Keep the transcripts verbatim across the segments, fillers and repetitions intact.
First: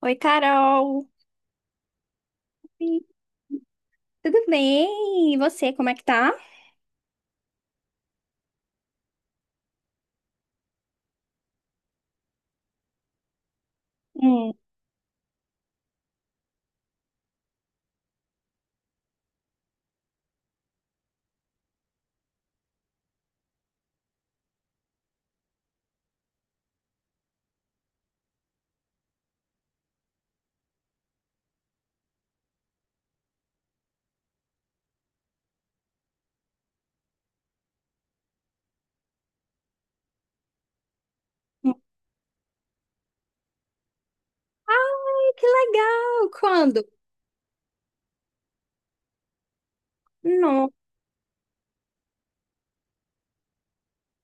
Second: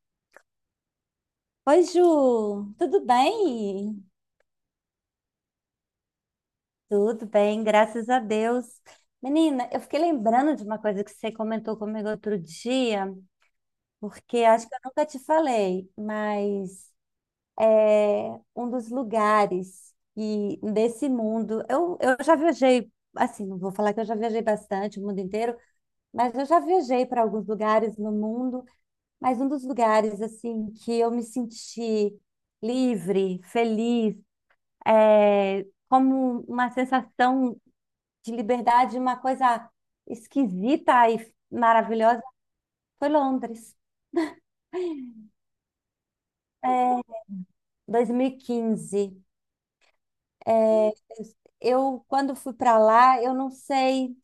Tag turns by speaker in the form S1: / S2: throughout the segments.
S1: Oi, Carol.
S2: Oi, Ju,
S1: Sim.
S2: tudo bem?
S1: Tudo bem? E você, como é que tá?
S2: Tudo bem, graças a Deus. Menina, eu fiquei lembrando de uma coisa que você comentou comigo outro dia, porque
S1: Hum.
S2: acho que eu nunca te falei, mas é um dos lugares e desse mundo. Eu, eu já viajei, assim, não vou falar que eu já viajei bastante o mundo inteiro, mas eu já viajei para alguns lugares no mundo, mas um dos lugares, assim, que eu me senti livre, feliz, é, como uma sensação de liberdade, uma coisa esquisita e
S1: Hum.
S2: maravilhosa, foi Londres,
S1: Ai, que legal! Quando?
S2: é, dois mil e quinze.
S1: Não.
S2: É, eu, quando fui para lá, eu não sei,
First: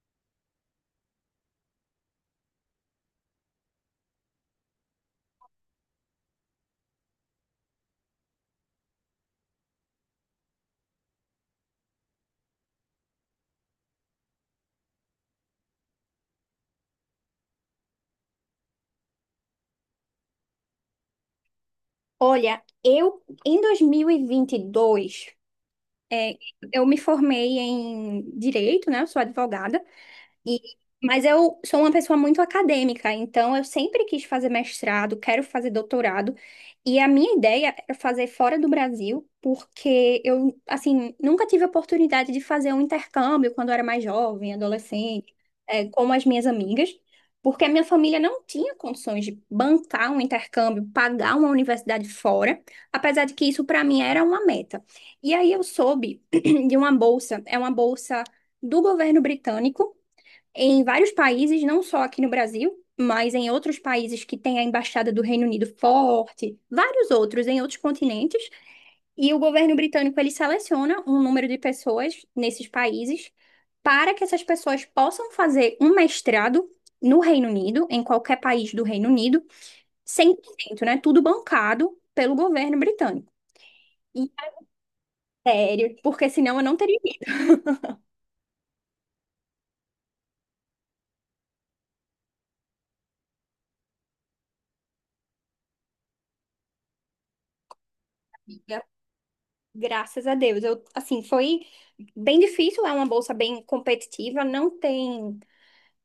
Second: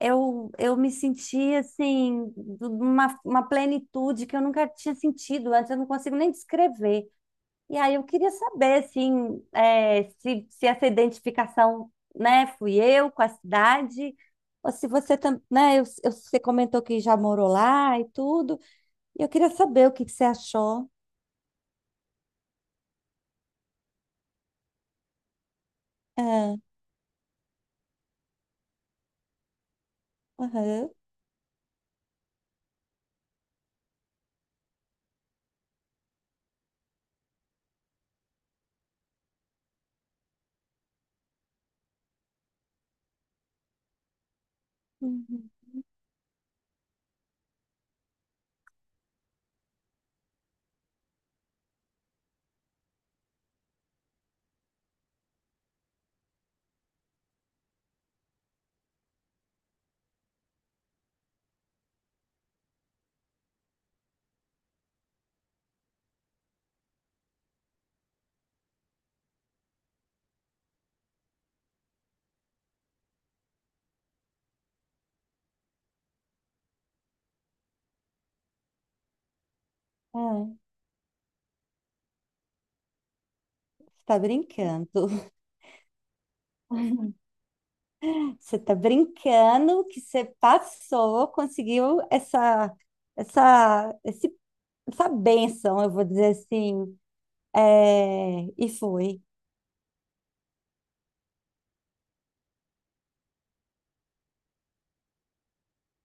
S2: eu, eu me senti assim, de uma, uma plenitude que eu nunca tinha sentido antes, eu não consigo nem descrever. E aí eu queria saber, assim, é, se, se essa identificação, né, fui eu com a cidade, ou se você também, né, eu- eu- você comentou que já morou lá e tudo, e eu queria saber o que que você achou.
S1: Olha, eu em dois mil e vinte e dois, é,
S2: É.
S1: eu me formei em direito, né? Eu sou advogada. E,
S2: Aham.
S1: mas eu sou uma pessoa muito acadêmica, então eu sempre quis fazer mestrado, quero fazer doutorado, e a minha ideia era fazer fora do Brasil, porque eu, assim, nunca tive a oportunidade de fazer um intercâmbio quando eu era mais jovem, adolescente,
S2: Uhum.
S1: eh, como as minhas amigas, porque a minha família não tinha condições de bancar um intercâmbio, pagar uma universidade fora, apesar de que isso para mim era uma meta. E aí eu soube de uma bolsa, é uma bolsa do governo britânico em vários países, não só aqui no Brasil, mas em outros países que tem a embaixada do Reino Unido forte, vários outros em outros continentes, e o governo britânico ele seleciona um número de pessoas nesses países para que essas pessoas possam fazer um mestrado no Reino Unido, em qualquer país do Reino Unido,
S2: É,
S1: cem por cento, né? Tudo bancado pelo governo britânico.
S2: você tá
S1: E
S2: brincando.
S1: é sério, porque senão eu não teria
S2: Você tá brincando que você passou, conseguiu essa, essa, esse, essa bênção, eu vou dizer assim, é, e
S1: ido.
S2: foi.
S1: Graças a Deus. Eu, assim, foi bem difícil, é uma bolsa bem competitiva, não tem,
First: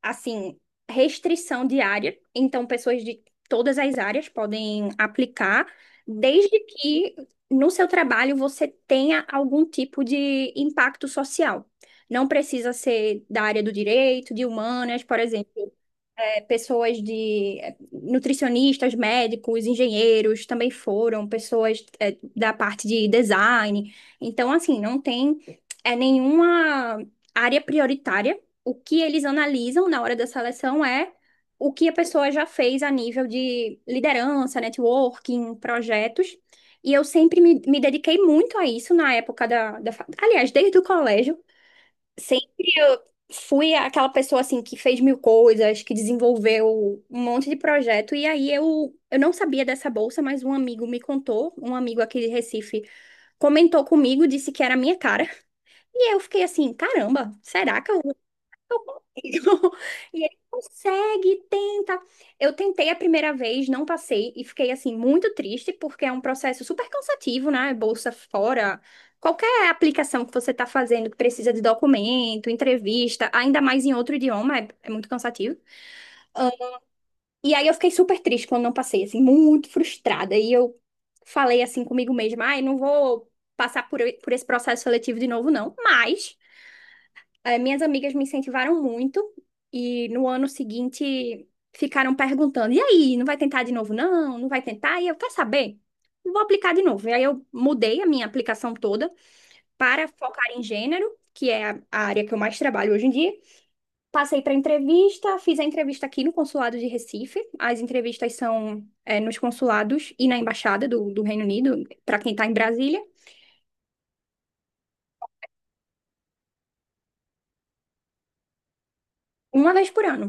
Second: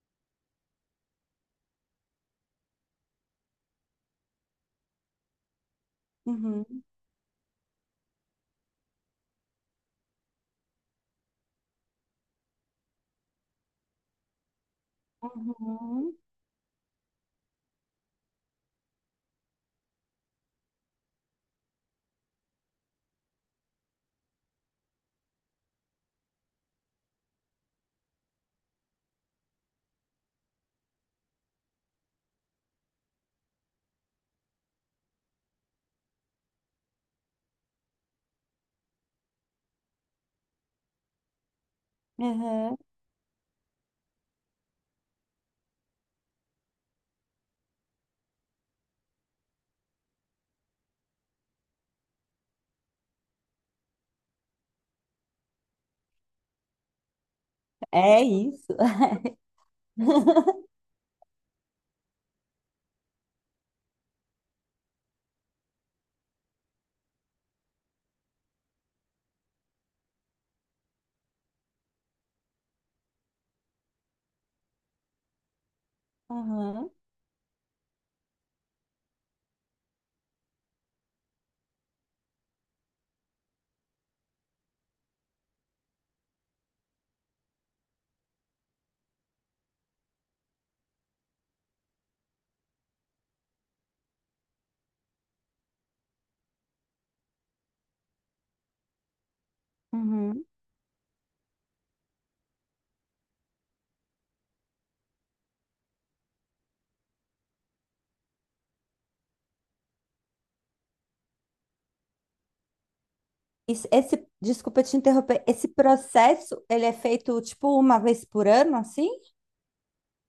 S1: assim, restrição de área, então pessoas de todas as áreas podem aplicar, desde
S2: Uhum,
S1: que no seu trabalho você tenha algum tipo de impacto social. Não precisa ser da área do direito, de humanas, por exemplo
S2: uhum.
S1: é, pessoas de é, nutricionistas, médicos, engenheiros também foram, pessoas é, da parte de design. Então, assim, não tem é, nenhuma área prioritária. O que eles analisam na hora da seleção é o que a pessoa já fez a nível de liderança, networking, projetos. E eu sempre me, me dediquei muito a isso na época da, da. fa- Aliás, desde o colégio, sempre
S2: Uhum.
S1: eu fui aquela pessoa assim que fez mil coisas, que desenvolveu um monte de projeto. E aí eu, eu não sabia dessa bolsa, mas um amigo me contou, um amigo aqui de Recife comentou comigo, disse que era a minha cara. E eu fiquei assim, caramba, será que eu
S2: É isso.
S1: eu consigo. E ele consegue, tenta. Eu tentei a primeira vez, não passei e fiquei assim muito triste porque é um processo super cansativo, né? Bolsa fora, qualquer aplicação que você está fazendo que precisa de documento, entrevista, ainda mais em outro idioma, é, é muito cansativo.
S2: Uhum.
S1: E aí eu fiquei super triste quando não passei, assim, muito frustrada. E eu falei assim comigo mesma, ai, não vou passar por, por esse processo seletivo de novo, não. Mas eh, minhas amigas me incentivaram muito e no ano seguinte ficaram perguntando: e aí, não vai tentar de novo, não? Não vai tentar? E eu, quer saber? Vou aplicar de novo. E aí eu mudei a minha aplicação toda para
S2: Uhum.
S1: focar em gênero, que é a a área que eu mais trabalho hoje em dia. Passei para entrevista, fiz a entrevista aqui no consulado de Recife. As entrevistas são, eh, nos consulados e na embaixada do, do Reino Unido, para quem está em Brasília,
S2: Isso- Esse, desculpa te interromper, esse processo, ele é feito tipo uma vez por ano, assim?
S1: uma vez por ano.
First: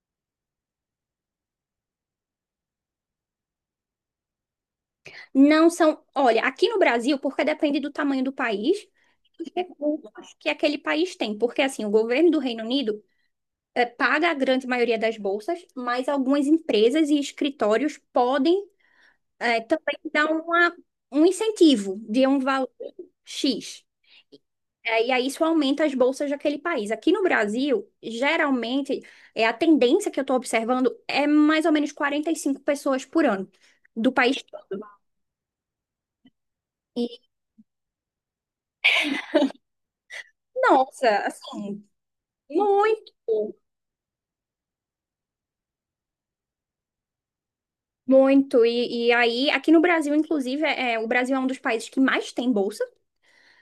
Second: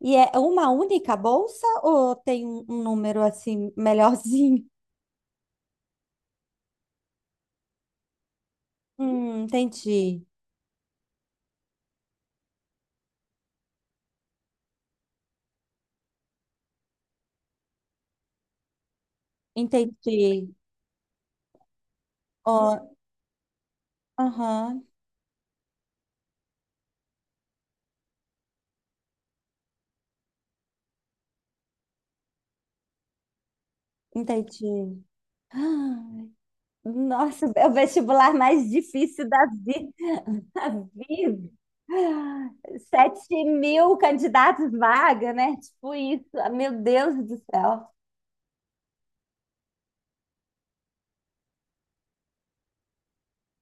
S2: E é uma única bolsa ou tem um, um número assim melhorzinho?
S1: Não são, olha, aqui no Brasil, porque depende do tamanho do país,
S2: Hum,
S1: os
S2: entendi.
S1: recursos que aquele país tem, porque assim, o governo do Reino Unido eh, paga a grande maioria das bolsas, mas algumas empresas e escritórios podem eh, também dar
S2: Entendi.
S1: uma, um incentivo de um
S2: Ó,
S1: valor X.
S2: aham,
S1: Eh, e aí isso aumenta as bolsas daquele país. Aqui no Brasil, geralmente, é a tendência que eu estou observando é mais ou menos quarenta e cinco pessoas por ano do país todo.
S2: entendi. Ah,
S1: E,
S2: nossa, é o vestibular mais difícil da vida.
S1: Nossa, assim,
S2: sete
S1: muito.
S2: mil candidatos vaga, né? Tipo isso. Ah, meu Deus do céu.
S1: Muito, e, e aí, aqui no Brasil, inclusive, é, é, o Brasil é um dos países que mais tem bolsa,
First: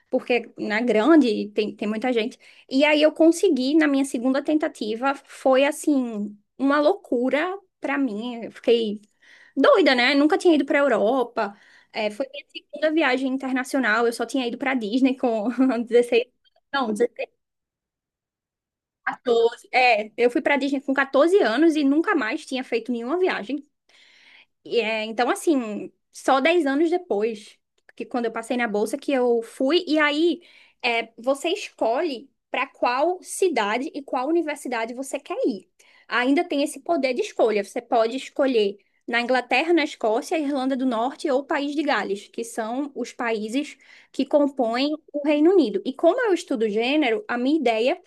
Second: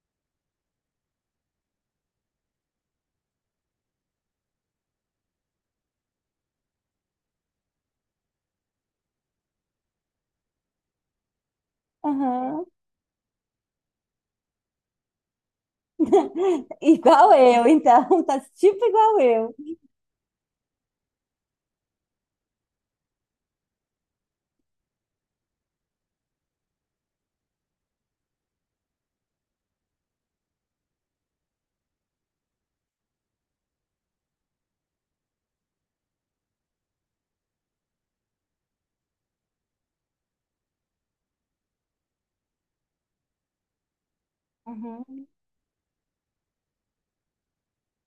S1: porque é grande e tem, tem muita gente. E aí eu consegui, na minha segunda tentativa, foi assim, uma loucura pra mim. Eu fiquei doida, né? Nunca tinha ido pra Europa. É, foi minha
S2: Aham.
S1: segunda viagem internacional, eu só tinha ido pra Disney com dezesseis não, dezesseis,
S2: Igual eu, então, tá tipo igual eu.
S1: quatorze. É, eu fui pra Disney com quatorze anos e nunca mais tinha feito nenhuma viagem. E, é, então, assim, só dez anos depois, que quando eu passei na bolsa, que eu fui, e aí é, você escolhe para qual cidade e qual universidade você quer ir. Ainda tem esse poder de escolha. Você pode escolher na Inglaterra, na Escócia, Irlanda do Norte ou País de Gales, que são os países que compõem
S2: Uhum.
S1: o Reino Unido. E como eu estudo gênero, a minha ideia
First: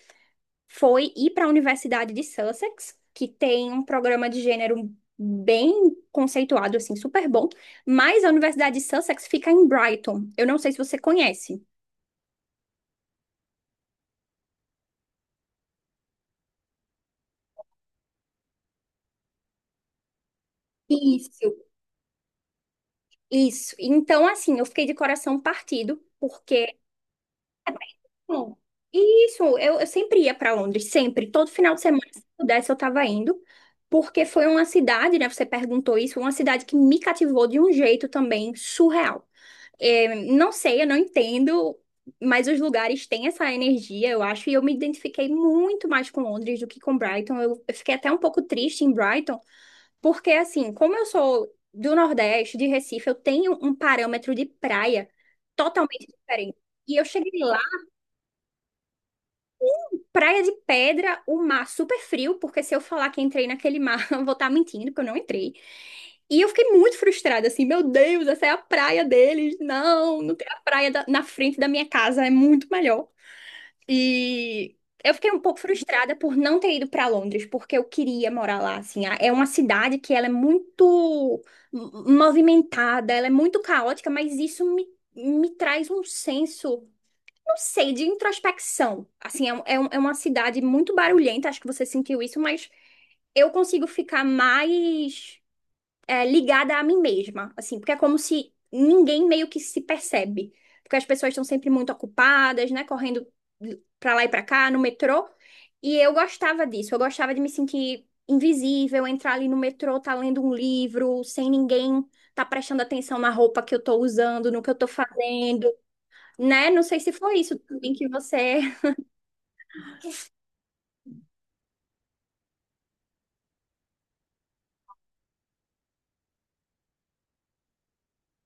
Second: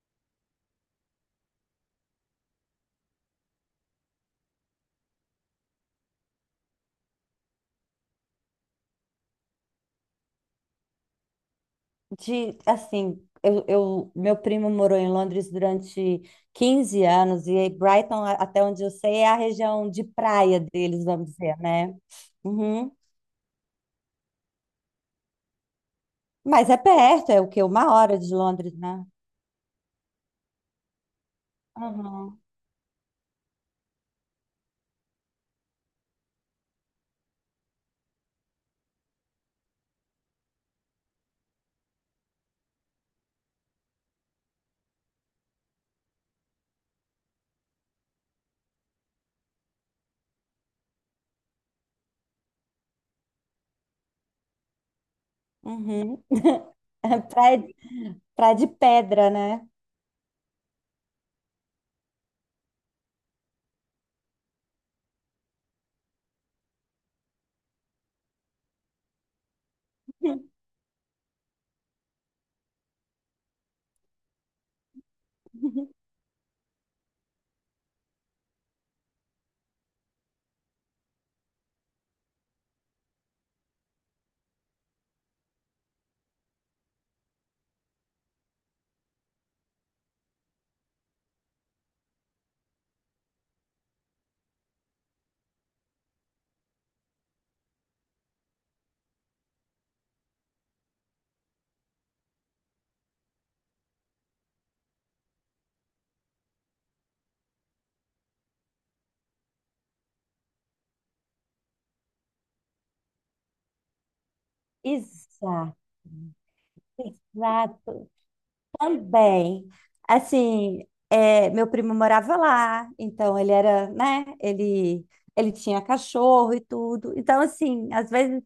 S1: foi ir para a Universidade de Sussex, que tem um programa de gênero bem conceituado, assim, super bom. Mas a Universidade de Sussex fica em Brighton. Eu não sei se você conhece.
S2: De, assim, eu, eu- meu primo morou em Londres durante quinze anos e Brighton, a- até onde eu sei, é a região de praia deles, vamos
S1: Isso,
S2: dizer, né? Uhum.
S1: isso. Então, assim, eu fiquei de coração partido,
S2: Mas
S1: porque.
S2: é perto, é o quê? Uma hora de
S1: Bom,
S2: Londres, né?
S1: isso, eu, eu sempre ia para Londres, sempre. Todo final de semana, se
S2: Uhum.
S1: pudesse, eu estava indo. Porque foi uma cidade, né? Você perguntou isso, uma cidade que me cativou de um jeito também surreal. É, não sei, eu não entendo, mas os lugares têm essa energia, eu acho, e eu me identifiquei muito mais com Londres do que com Brighton. Eu, eu fiquei até um pouco triste em Brighton, porque assim, como eu sou do Nordeste, de Recife, eu tenho um parâmetro de praia totalmente
S2: Uhum.
S1: diferente. E eu
S2: É
S1: cheguei lá.
S2: praia, praia de pedra, né?
S1: Praia de Pedra, o mar super frio, porque se eu falar que entrei naquele mar, eu vou estar mentindo, porque eu não entrei. E eu fiquei muito frustrada, assim, meu Deus, essa é a praia deles. Não, não tem a praia da- na frente da minha casa, é muito melhor. E eu fiquei um pouco frustrada por não ter ido para Londres, porque eu queria morar lá, assim. A- É uma cidade que ela é muito m- movimentada, ela é muito caótica, mas isso me, me traz um senso não sei, de introspecção. Assim, é, um- é, um- é uma cidade muito barulhenta, acho que você sentiu isso, mas eu consigo ficar mais é, ligada a mim mesma, assim, porque é como se ninguém meio que se percebe. Porque as pessoas estão sempre muito ocupadas, né? Correndo pra lá e pra cá, no metrô. E eu gostava disso, eu gostava de me sentir invisível, entrar ali no metrô, tá lendo um livro, sem ninguém tá prestando atenção na roupa que eu tô usando, no que eu tô fazendo
S2: Exato,
S1: né? Não sei se foi isso também que
S2: exato.
S1: você.
S2: Também. Assim, é, meu primo morava lá, então ele era, né? Ele, ele tinha cachorro e tudo. Então, assim, às vezes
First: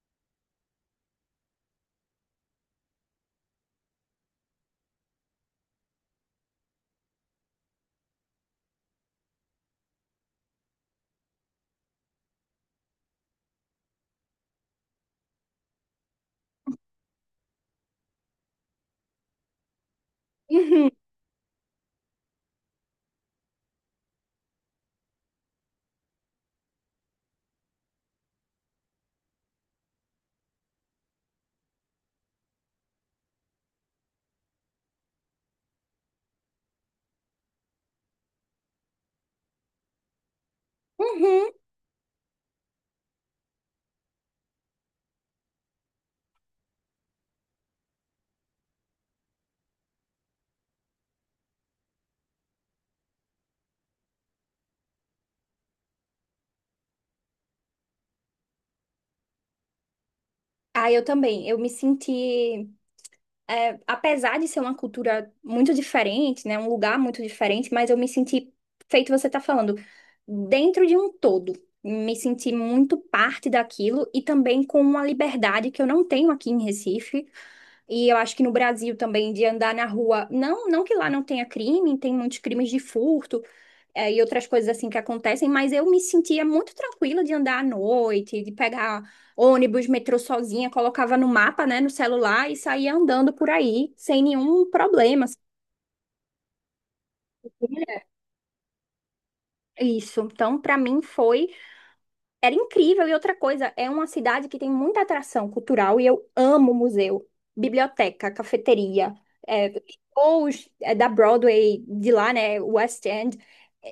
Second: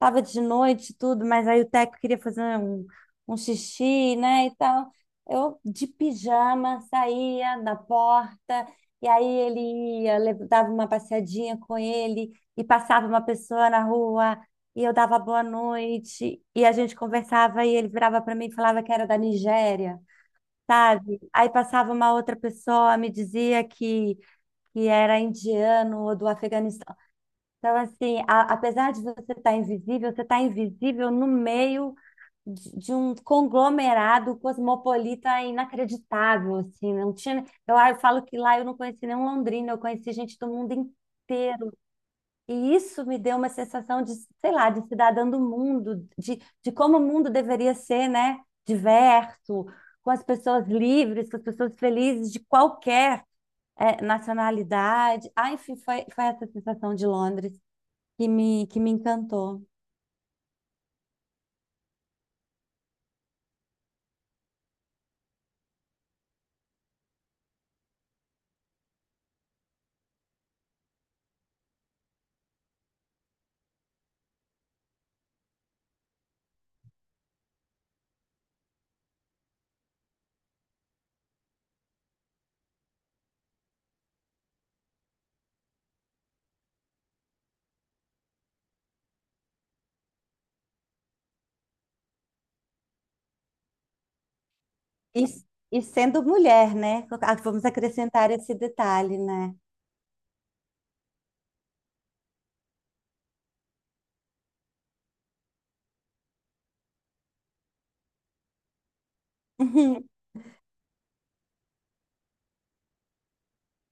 S2: tava de noite, e tudo, mas aí o Teco queria fazer um, um xixi, né, e tal. Eu, de pijama, saía da porta, e aí ele ia, lev- dava uma passeadinha com ele, e passava uma pessoa na rua, e eu dava boa noite, e a gente conversava, e ele virava para mim e falava que era da Nigéria,
S1: Uhum,
S2: sabe? Aí passava uma outra pessoa, me dizia que, que era indiano ou do Afeganistão. Então, assim, a- apesar de você estar invisível, você está invisível no meio de, de um conglomerado cosmopolita inacreditável, assim, né? não tinha... Eu, ah, eu falo que lá eu não conheci nenhum londrino, eu conheci gente do mundo
S1: uhum.
S2: inteiro. E isso me deu uma sensação de, sei lá, de cidadã do mundo, de, de como o mundo deveria ser, né? Diverso, com as pessoas livres, com as pessoas felizes, de qualquer... eh, nacionalidade. Ah, enfim, foi, foi essa sensação de Londres que me, que me encantou.
S1: Ah, eu também. Eu me senti, é, apesar de ser uma cultura muito diferente, né, um lugar muito diferente, mas eu me senti, feito você tá falando, dentro de um todo. Me senti muito parte daquilo e também com uma liberdade que eu não tenho aqui em Recife. E eu acho que no Brasil também, de andar na rua, não, não que lá não tenha crime, tem muitos crimes de furto, é, e outras coisas assim que acontecem, mas eu me sentia muito tranquila de andar à noite, de pegar ônibus, metrô sozinha, colocava no mapa, né, no celular e saía andando por aí sem nenhum
S2: E,
S1: problema. Assim,
S2: e sendo mulher, né? Ah, vamos
S1: né?
S2: acrescentar esse detalhe, né?
S1: Isso. Então, para mim foi Era incrível. E outra coisa, é uma cidade que tem muita atração cultural e eu amo museu, biblioteca, cafeteria, é, shows é, da Broadway, de lá, né, West End.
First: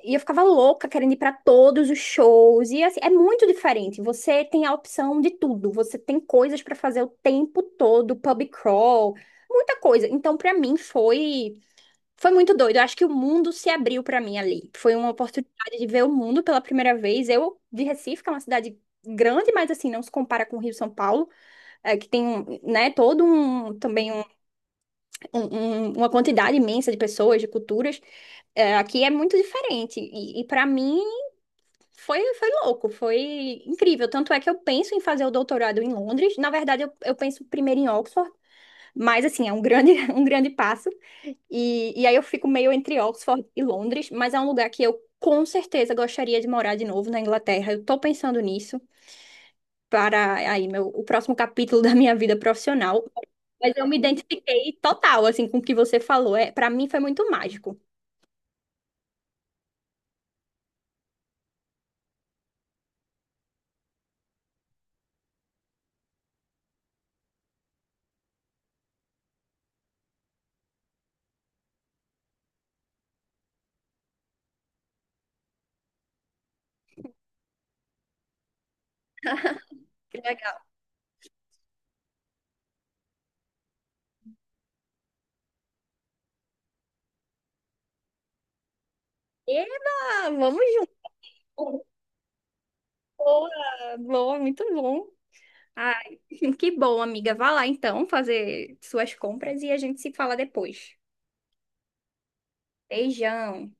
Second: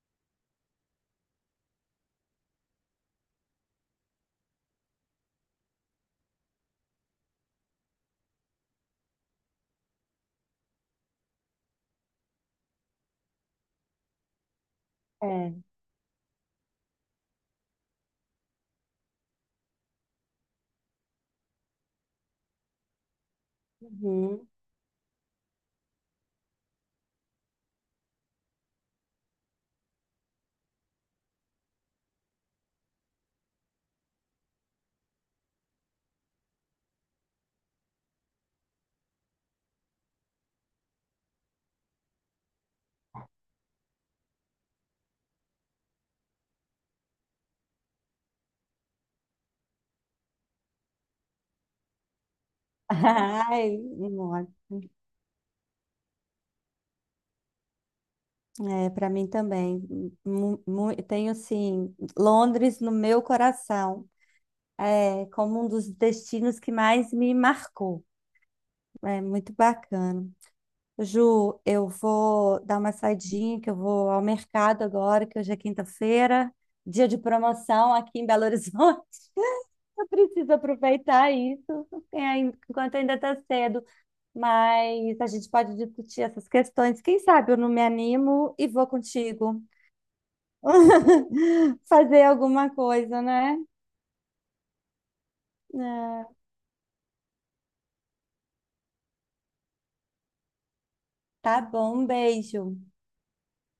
S1: E eu ficava louca querendo ir para todos os shows. E assim, é muito diferente. Você tem a opção de tudo. Você tem coisas para fazer o tempo todo, pub crawl, muita coisa. Então, para mim, foi. Foi muito doido. Eu acho que o mundo se abriu pra mim ali. Foi uma
S2: É.
S1: oportunidade de ver o mundo pela primeira vez. Eu, de Recife, que é uma cidade grande, mas assim, não se compara com o Rio São Paulo, é, que tem, um, né, todo um, também um-
S2: Uhum.
S1: um- um- uma quantidade imensa de pessoas, de culturas. É, aqui é muito diferente. E, e para mim foi, foi, louco, foi incrível. Tanto é que eu penso em fazer o doutorado em Londres. Na verdade, eu, eu penso primeiro em Oxford, mas assim, é um grande, um grande passo. E, e aí eu fico meio entre Oxford e Londres, mas é um lugar que eu com certeza gostaria de morar de novo na Inglaterra. Eu tô pensando nisso para aí meu, o próximo capítulo da minha vida profissional. Mas
S2: Ai,
S1: eu me
S2: nossa.
S1: identifiquei total, assim, com o que você falou. É, para mim foi muito mágico.
S2: É, para mim também. Mu- mu- Tenho, assim, Londres no meu coração. É como um dos destinos que mais me marcou. É muito bacana. Ju, eu vou dar uma saidinha, que eu vou ao mercado agora, que hoje é quinta-feira, dia de promoção aqui em Belo Horizonte. Eu
S1: Que
S2: preciso
S1: legal.
S2: aproveitar isso é, ain- enquanto ainda está cedo, mas a gente pode discutir essas questões. Quem sabe eu não me animo e vou contigo
S1: Eba, vamos junto.
S2: fazer alguma coisa,
S1: Boa,
S2: né?
S1: boa, muito bom. Ai,
S2: É,
S1: que bom, amiga. Vá lá então fazer suas compras e a gente se fala depois.
S2: tá bom, um beijo.
S1: Beijão.